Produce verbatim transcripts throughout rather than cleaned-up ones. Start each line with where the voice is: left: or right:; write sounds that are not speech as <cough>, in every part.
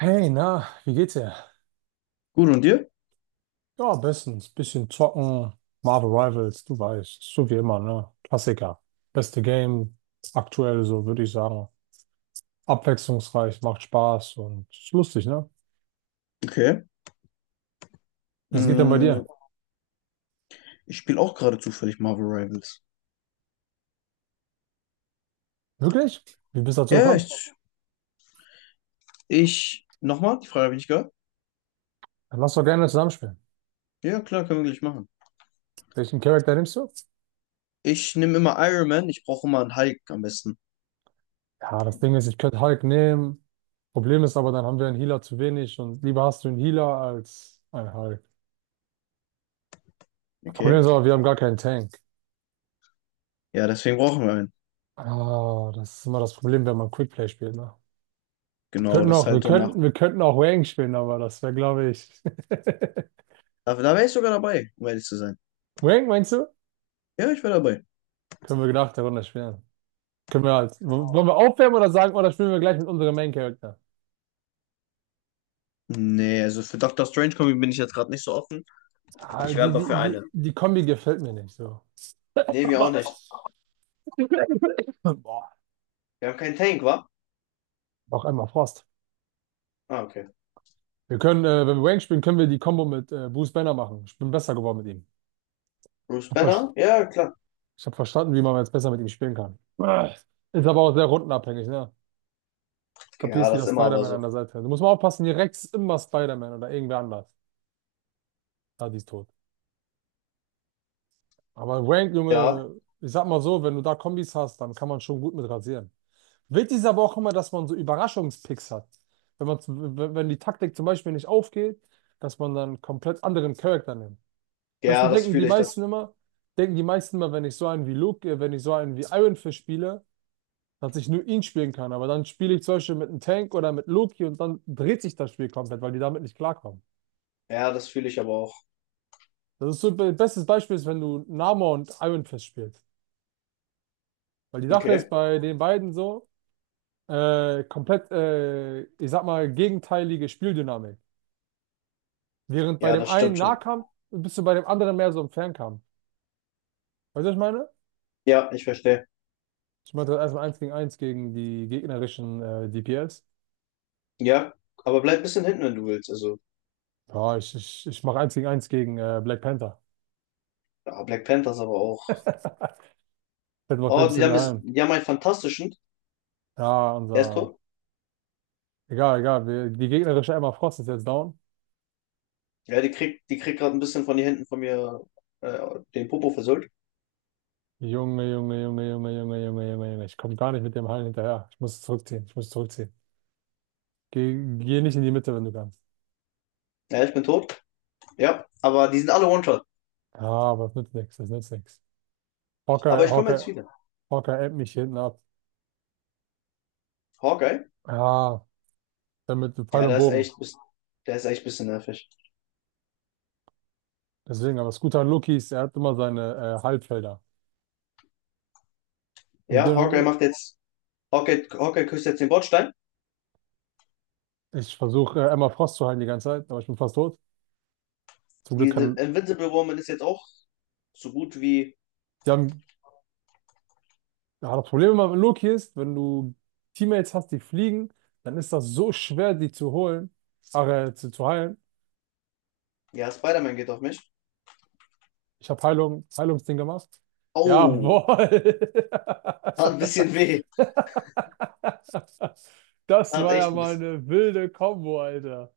right: Hey, na, wie geht's dir?
left: Gut, und dir?
right: Ja, bestens. Bisschen zocken, Marvel Rivals, du weißt, so wie immer, ne? Klassiker. Beste Game, aktuell so, würde ich sagen. Abwechslungsreich, macht Spaß und ist lustig, ne?
left: Okay.
right: Was geht denn bei
left: Mm,
right: dir?
left: Ich spiele auch gerade zufällig Marvel Rivals.
right: Wirklich? Wie bist du dazu
left: Ja,
right: gekommen?
left: ich, ich nochmal, die Frage habe ich nicht gehört.
right: Dann lass doch gerne zusammenspielen.
left: Ja, klar, können wir gleich machen.
right: Welchen Charakter nimmst du?
left: Ich nehme immer Iron Man, ich brauche immer einen Hulk am besten.
right: Ja, das Ding ist, ich könnte Hulk nehmen. Problem ist aber, dann haben wir einen Healer zu wenig und lieber hast du einen Healer als einen Hulk. Das Problem
left: Okay.
right: ist aber, wir haben gar keinen Tank.
left: Ja, deswegen brauchen wir einen.
right: Ah, das ist immer das Problem, wenn man Quickplay spielt, ne? Wir
left: Genau,
right: könnten
left: das ist
right: auch, wir
left: halt so nach.
right: könnten, wir könnten auch Wang spielen, aber das wäre, glaube ich. <laughs>
left: Da, da wäre ich sogar dabei, um ehrlich zu sein.
right: Wang, meinst du?
left: Ja, ich wäre dabei.
right: Können wir nach der Runde spielen. Können wir halt. W- Wollen wir aufwärmen oder sagen, oder spielen wir gleich mit unserem Main Character?
left: Nee, also für Doctor Strange Comic bin ich jetzt gerade nicht so offen.
right: Ah,
left: Ich wäre
right: die,
left: aber für
right: die,
left: eine.
right: die, die Kombi gefällt mir nicht so.
left: Nee, wir auch
right: Aber.
left: nicht.
right: <laughs> Boah,
left: Wir haben keinen Tank, wa?
right: noch einmal Frost.
left: Ah, okay.
right: Wir können, äh, wenn wir Wang spielen, können wir die Combo mit äh, Bruce Banner machen. Ich bin besser geworden mit ihm.
left: Bruce Banner? Ja, klar.
right: Ich habe verstanden, wie man jetzt besser mit ihm spielen kann. Äh, Ist aber auch sehr rundenabhängig, ne?
left: Ja,
right: Kapierst wie
left: das ist
right: das
left: immer aber
right: Spider-Man an
left: so.
right: der Seite. Du musst mal aufpassen, hier Rex ist immer Spider-Man oder irgendwer anders. Ah, die ist tot. Aber Wank,
left: Ja,
right: Junge, ich sag mal so, wenn du da Kombis hast, dann kann man schon gut mit rasieren. Wichtig ist aber auch immer, dass man so Überraschungspicks hat. Wenn man, zum- wenn wenn die Taktik zum Beispiel nicht aufgeht, dass man dann komplett anderen Charakter nimmt. Zum
left: ja,
right: Beispiel
left: das
right: denken die
left: fühle ich, das.
right: meisten immer, denken die meisten immer, wenn ich so einen wie Luke, äh, wenn ich so einen wie Iron Fist spiele, dass ich nur ihn spielen kann. Aber dann spiele ich zum Beispiel mit einem Tank oder mit Loki und dann dreht sich das Spiel komplett, weil die damit nicht klarkommen.
left: Ja, das fühle ich aber auch.
right: Das ist so be- bestes Beispiel ist, wenn du Namor und Iron Fist spielst. Weil die Sache ist
left: Okay.
right: bei den beiden so, äh, komplett, äh, ich sag mal, gegenteilige Spieldynamik. Während bei
left: Ja,
right: dem
left: das
right: einen
left: stimmt schon.
right: Nahkampf bist du bei dem anderen mehr so im Fernkampf. Weißt du, was ich meine?
left: Ja, ich verstehe.
right: Ich meinte erstmal eins gegen eins gegen die gegnerischen äh, D P S.
left: Ja, aber bleib ein bisschen hinten, wenn du willst. Also,
right: Ja, ich, ich, ich mache eins gegen eins gegen äh, Black Panther.
left: ja, Black Panthers aber auch.
right: <laughs> Das mir ein
left: Oh, die
right: bisschen
left: haben,
right: mehr
left: es,
right: ein.
left: die haben einen fantastischen.
right: Ja,
left: Er ist
right: unser.
left: tot.
right: Egal, egal. Wir, die gegnerische Emma Frost ist jetzt down.
left: Ja, die kriegt, die kriegt gerade ein bisschen von den Händen von mir äh, den Popo versöhnt.
right: Junge, Junge, Junge, Junge, Junge, Junge, Junge, Junge. Ich komme gar nicht mit dem Hallen hinterher. Ich muss zurückziehen. Ich muss zurückziehen. Geh, geh nicht in die Mitte, wenn du kannst.
left: Ja, ich bin tot. Ja, aber die sind alle One-Shot.
right: Ja, aber das nützt nichts. Das nützt nichts. Hawkeye,
left: Aber ich komme jetzt
right: Hawkeye,
left: wieder.
right: Hawkeye ebbt mich hinten ab.
left: Hawkeye?
right: Ja, damit Pfeil
left: Ja,
right: und
left: der ist
right: Bogen.
left: echt, bis- der ist echt ein bisschen nervig.
right: Deswegen, aber das Gute an Loki ist, er hat immer seine äh, Halbfelder. Und
left: Ja, Hawkeye
right: dann,
left: macht jetzt, Hawkeye, Hawkeye küsst jetzt den Bordstein.
right: äh, ich versuche äh, Emma Frost zu heilen die ganze Zeit, aber ich bin fast tot. Zum
left: Die
right: Glück kann.
left: Invincible Woman ist jetzt auch so gut wie,
right: Die haben, ja, das Problem immer mit Loki ist, wenn du Teammates hast, die fliegen, dann ist das so schwer, die zu holen, ach, äh, zu, zu heilen.
left: ja, Spider-Man geht auf mich.
right: Ich habe Heilung, Heilungsding gemacht.
left: Oh,
right: Jawohl.
left: hat ein bisschen weh.
right: <laughs> Das
left: Hat
right: war ja
left: echt ein
right: mal
left: bisschen,
right: eine wilde Kombo, Alter.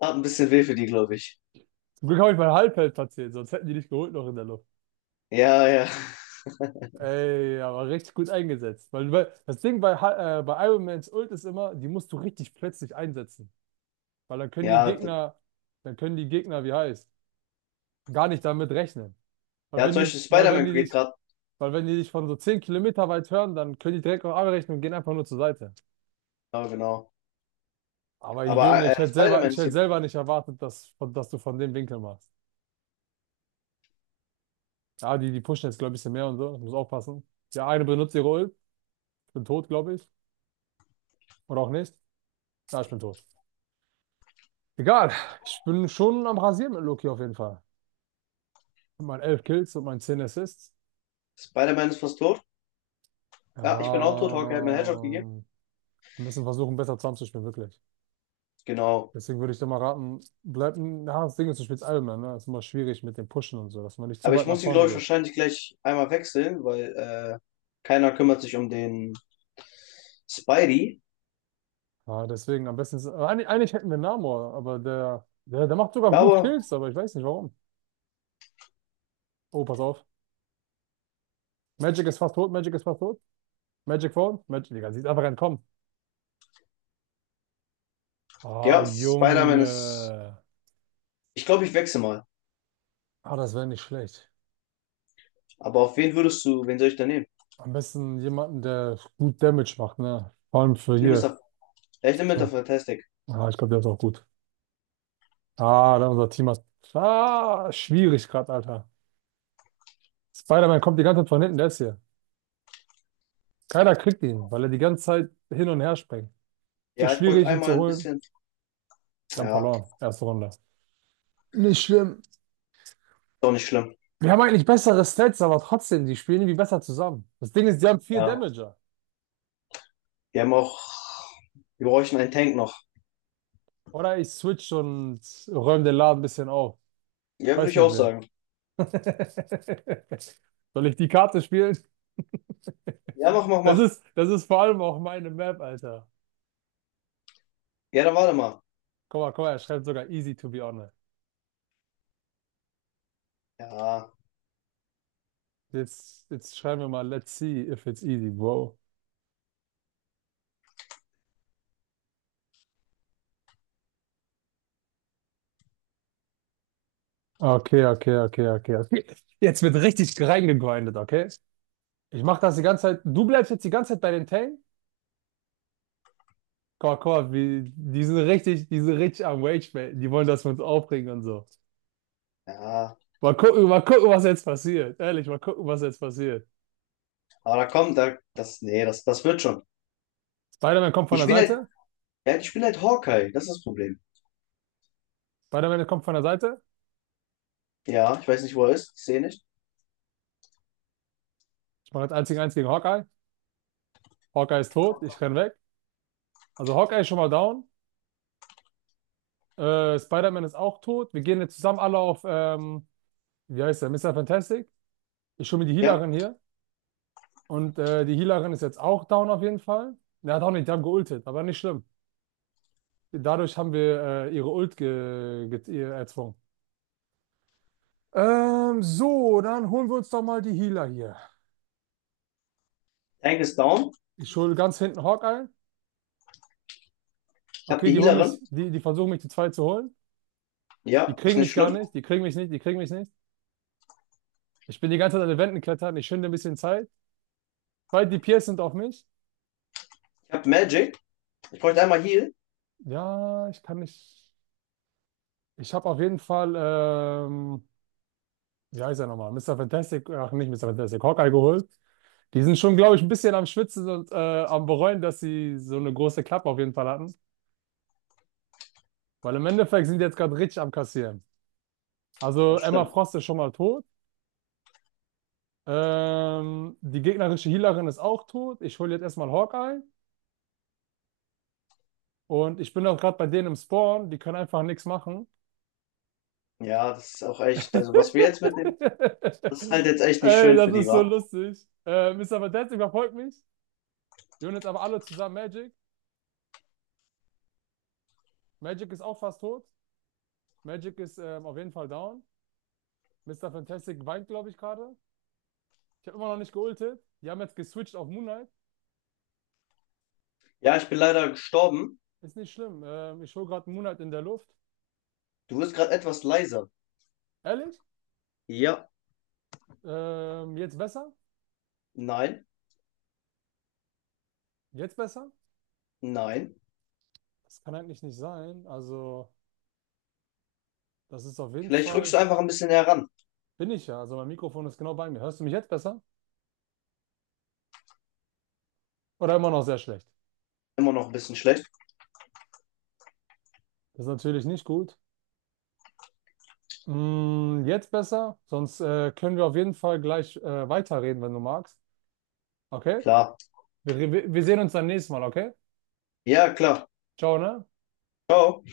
left: hat ein bisschen weh für die, glaube ich.
right: Zum Glück habe ich mein Halbfeld platziert, sonst hätten die nicht geholt noch in der Luft.
left: Ja, ja.
right: Ey, aber richtig gut eingesetzt. Weil, weil das Ding bei, Ha- äh, bei Iron Mans Ult ist immer, die musst du richtig plötzlich einsetzen. Weil dann können die
left: Ja, d-
right: Gegner, dann können die Gegner, wie heißt, gar nicht damit rechnen. Weil
left: ja,
right: wenn
left: zum
right: die,
left: Beispiel
right: weil wenn
left: Spider-Man
right: die
left: geht
right: dich,
left: gerade.
right: Weil wenn die dich von so zehn Kilometer weit hören, dann können die direkt noch abbrechen und gehen einfach nur zur Seite.
left: Ja, genau.
right: Aber
left: Aber
right: Junge,
left: äh, äh,
right: ich hätte selber,
left: Spider-Man
right: ich
left: ist,
right: hätte
left: hier.
right: selber nicht erwartet, dass, von- dass du von dem Winkel machst. Ja, die, die pushen jetzt, glaube ich, ein bisschen mehr und so. Ich muss aufpassen. Der eine benutzt ihre Ult. Ich bin tot, glaube ich. Oder auch nicht. Ja, ich bin tot. Egal. Ich bin schon am Rasieren mit Loki auf jeden Fall. Mit meinen elf Kills und meinen zehn Assists.
left: Spider-Man ist fast tot.
right: Ja,
left: Ja, ich bin auch tot. Hawkeye hat mir einen Headshot gegeben.
right: wir müssen versuchen, besser zusammenzuspielen, wirklich.
left: Genau.
right: Deswegen würde ich dir mal raten, bleib, ja, das Ding ist, du spielst Ironman, ne? Das ist immer schwierig mit dem Pushen und so, dass man nicht zu
left: Aber ich
right: weit nach
left: muss ihn,
right: vorne
left: glaube ich,
right: geht.
left: wahrscheinlich gleich einmal wechseln, weil äh, keiner kümmert sich um den Spidey.
right: Ja, deswegen am besten ist, äh, eigentlich, eigentlich hätten wir Namor, aber der, der, der macht sogar
left: Ja,
right: gut
left: aber
right: Kills, aber ich weiß nicht warum. Oh, pass auf. Magic ist fast tot, Magic ist fast tot. Magic Phone, Magic, Digga, sieht einfach entkommen. Ah,
left: ja, Spider-Man ist.
right: Junge.
left: Ich glaube, ich wechsle mal.
right: Ah, das wäre nicht schlecht.
left: Aber auf wen würdest du, wen soll ich da nehmen?
right: Am besten jemanden, der gut Damage macht, ne? Vor allem für
left: Ich nehme Mr.
right: hier.
left: F- Ja, ich nehme Mister
right: So.
left: Fantastic.
right: Ah, ich glaube, der ist auch gut. Ah, da unser Team hat. Ah, schwierig gerade, Alter. Spider-Man kommt die ganze Zeit von hinten, der ist hier. Keiner kriegt ihn, weil er die ganze Zeit hin und her springt. So
left: Ja, ich bräuchte
right: schwierig, ihn
left: einmal
right: zu
left: ein
right: holen.
left: bisschen.
right: Sie haben
left: Ja,
right: verloren.
left: ist
right: Erste Runde. Nicht schlimm.
left: auch nicht schlimm.
right: Wir haben eigentlich bessere Stats, aber trotzdem, die spielen irgendwie besser zusammen. Das Ding ist, die haben vier
left: Ja.
right: Damager.
left: Wir haben auch. Wir bräuchten einen Tank noch.
right: Oder ich switch und räume den Laden ein bisschen auf.
left: Ja, würde
right: Weiß
left: ich
right: mit
left: auch
right: wem.
left: sagen.
right: <laughs> Soll ich die Karte spielen? <laughs>
left: Ja, mach, mach,
right: Das
left: mach.
right: ist, das ist vor allem auch meine Map, Alter.
left: Ja, dann warte mal.
right: Guck mal, guck mal, er schreibt sogar easy to be honest.
left: Ja,
right: Jetzt, jetzt schreiben wir mal, let's see if it's easy, bro. Okay, okay, okay, okay, okay. Jetzt wird richtig reingegrindet, okay? Ich mache das die ganze Zeit. Du bleibst jetzt die ganze Zeit bei den Tang? Guck, guck, wie, die sind richtig, die sind richtig am Rage, man. Die wollen, dass wir uns aufregen und so.
left: ja.
right: Mal gucken, mal gucken, was jetzt passiert. Ehrlich, mal gucken, was jetzt passiert.
left: Aber da kommt, da, das, nee, das, das wird schon.
right: Spider-Man kommt von
left: Ich
right: der
left: bin halt,
right: Seite.
left: ja, ich bin halt Hawkeye. Das ist das Problem.
right: Spider-Man kommt von der Seite.
left: Ja, ich weiß nicht, wo er ist. Ich sehe nicht.
right: Ich mache jetzt eins gegen eins gegen Hawkeye. Hawkeye ist tot. Ich renn weg. Also Hawkeye ist schon mal down. Äh, Spider-Man ist auch tot. Wir gehen jetzt zusammen alle auf, ähm, wie heißt der? Mister Fantastic. Ich hole mir die
left: Ja.
right: Healerin hier. Und äh, die Healerin ist jetzt auch down auf jeden Fall. Er hat auch nicht, die haben geultet, aber nicht schlimm. Dadurch haben wir äh, ihre Ult ge ge ihr erzwungen. Ähm, so, dann holen wir uns doch mal die Healer hier.
left: Tank ist down.
right: Ich hole ganz hinten Hawkeye.
left: Ich habe
right: Okay,
left: die
right: die holen mich,
left: Healerin.
right: die, die versuchen mich zu zweit zu holen. Die
left: Ja, ist
right: kriegen
left: nicht
right: mich gar
left: schlimm.
right: nicht, die kriegen mich nicht, die kriegen mich nicht. Ich bin die ganze Zeit an den Wänden klettern, ich schinde ein bisschen Zeit. Zwei D P S sind auf mich.
left: Ich habe Magic. Ich bräuchte einmal Heal.
right: Ja, ich kann nicht. Ich habe auf jeden Fall, ähm, wie heißt er nochmal? Mister Fantastic, ach nicht Mister Fantastic, Hawkeye geholt. Die sind schon, glaube ich, ein bisschen am Schwitzen und äh, am Bereuen, dass sie so eine große Klappe auf jeden Fall hatten. Weil im Endeffekt sind die jetzt gerade richtig am Kassieren. Also
left: Das
right: Emma
left: stimmt.
right: Frost ist schon mal tot. Ähm, die gegnerische Healerin ist auch tot. Ich hole jetzt erstmal Hawkeye. Und ich bin auch gerade bei denen im Spawn. Die können einfach nichts machen.
left: Ja, das ist auch echt. Also, was wir
right: <laughs>
left: jetzt mitnehmen, das ist halt jetzt echt nicht
right: Ey,
left: schön
right: das
left: für die,
right: ist so
left: wa?
right: lustig. Äh, Mister Vendetta überfolgt mich. Wir holen jetzt aber alle zusammen Magic. Magic ist auch fast tot. Magic ist ähm, auf jeden Fall down. Mister Fantastic weint, glaube ich, gerade. Ich habe immer noch nicht geultet. Die haben jetzt geswitcht auf Moonlight.
left: Ja, ich bin leider gestorben.
right: Ist nicht schlimm. Ähm, ich hole gerade Moonlight in der Luft.
left: Du wirst gerade etwas leiser.
right: Ehrlich?
left: Ja.
right: Ähm, jetzt besser?
left: Nein,
right: Jetzt besser?
left: nein.
right: Das kann eigentlich nicht sein. Also, das ist auf jeden
left: Vielleicht rückst du
right: Fall.
left: einfach ein bisschen heran.
right: Bin ich ja. Also, mein Mikrofon ist genau bei mir. Hörst du mich jetzt besser? Oder immer noch sehr schlecht?
left: Immer noch ein bisschen schlecht.
right: Das ist natürlich nicht gut. Mm, jetzt besser? Sonst äh, können wir auf jeden Fall gleich äh, weiterreden, wenn du magst. Okay?
left: Klar.
right: Wir, wir, wir sehen uns dann nächstes Mal, okay?
left: Ja, klar.
right: Ciao, ne?
left: Ciao.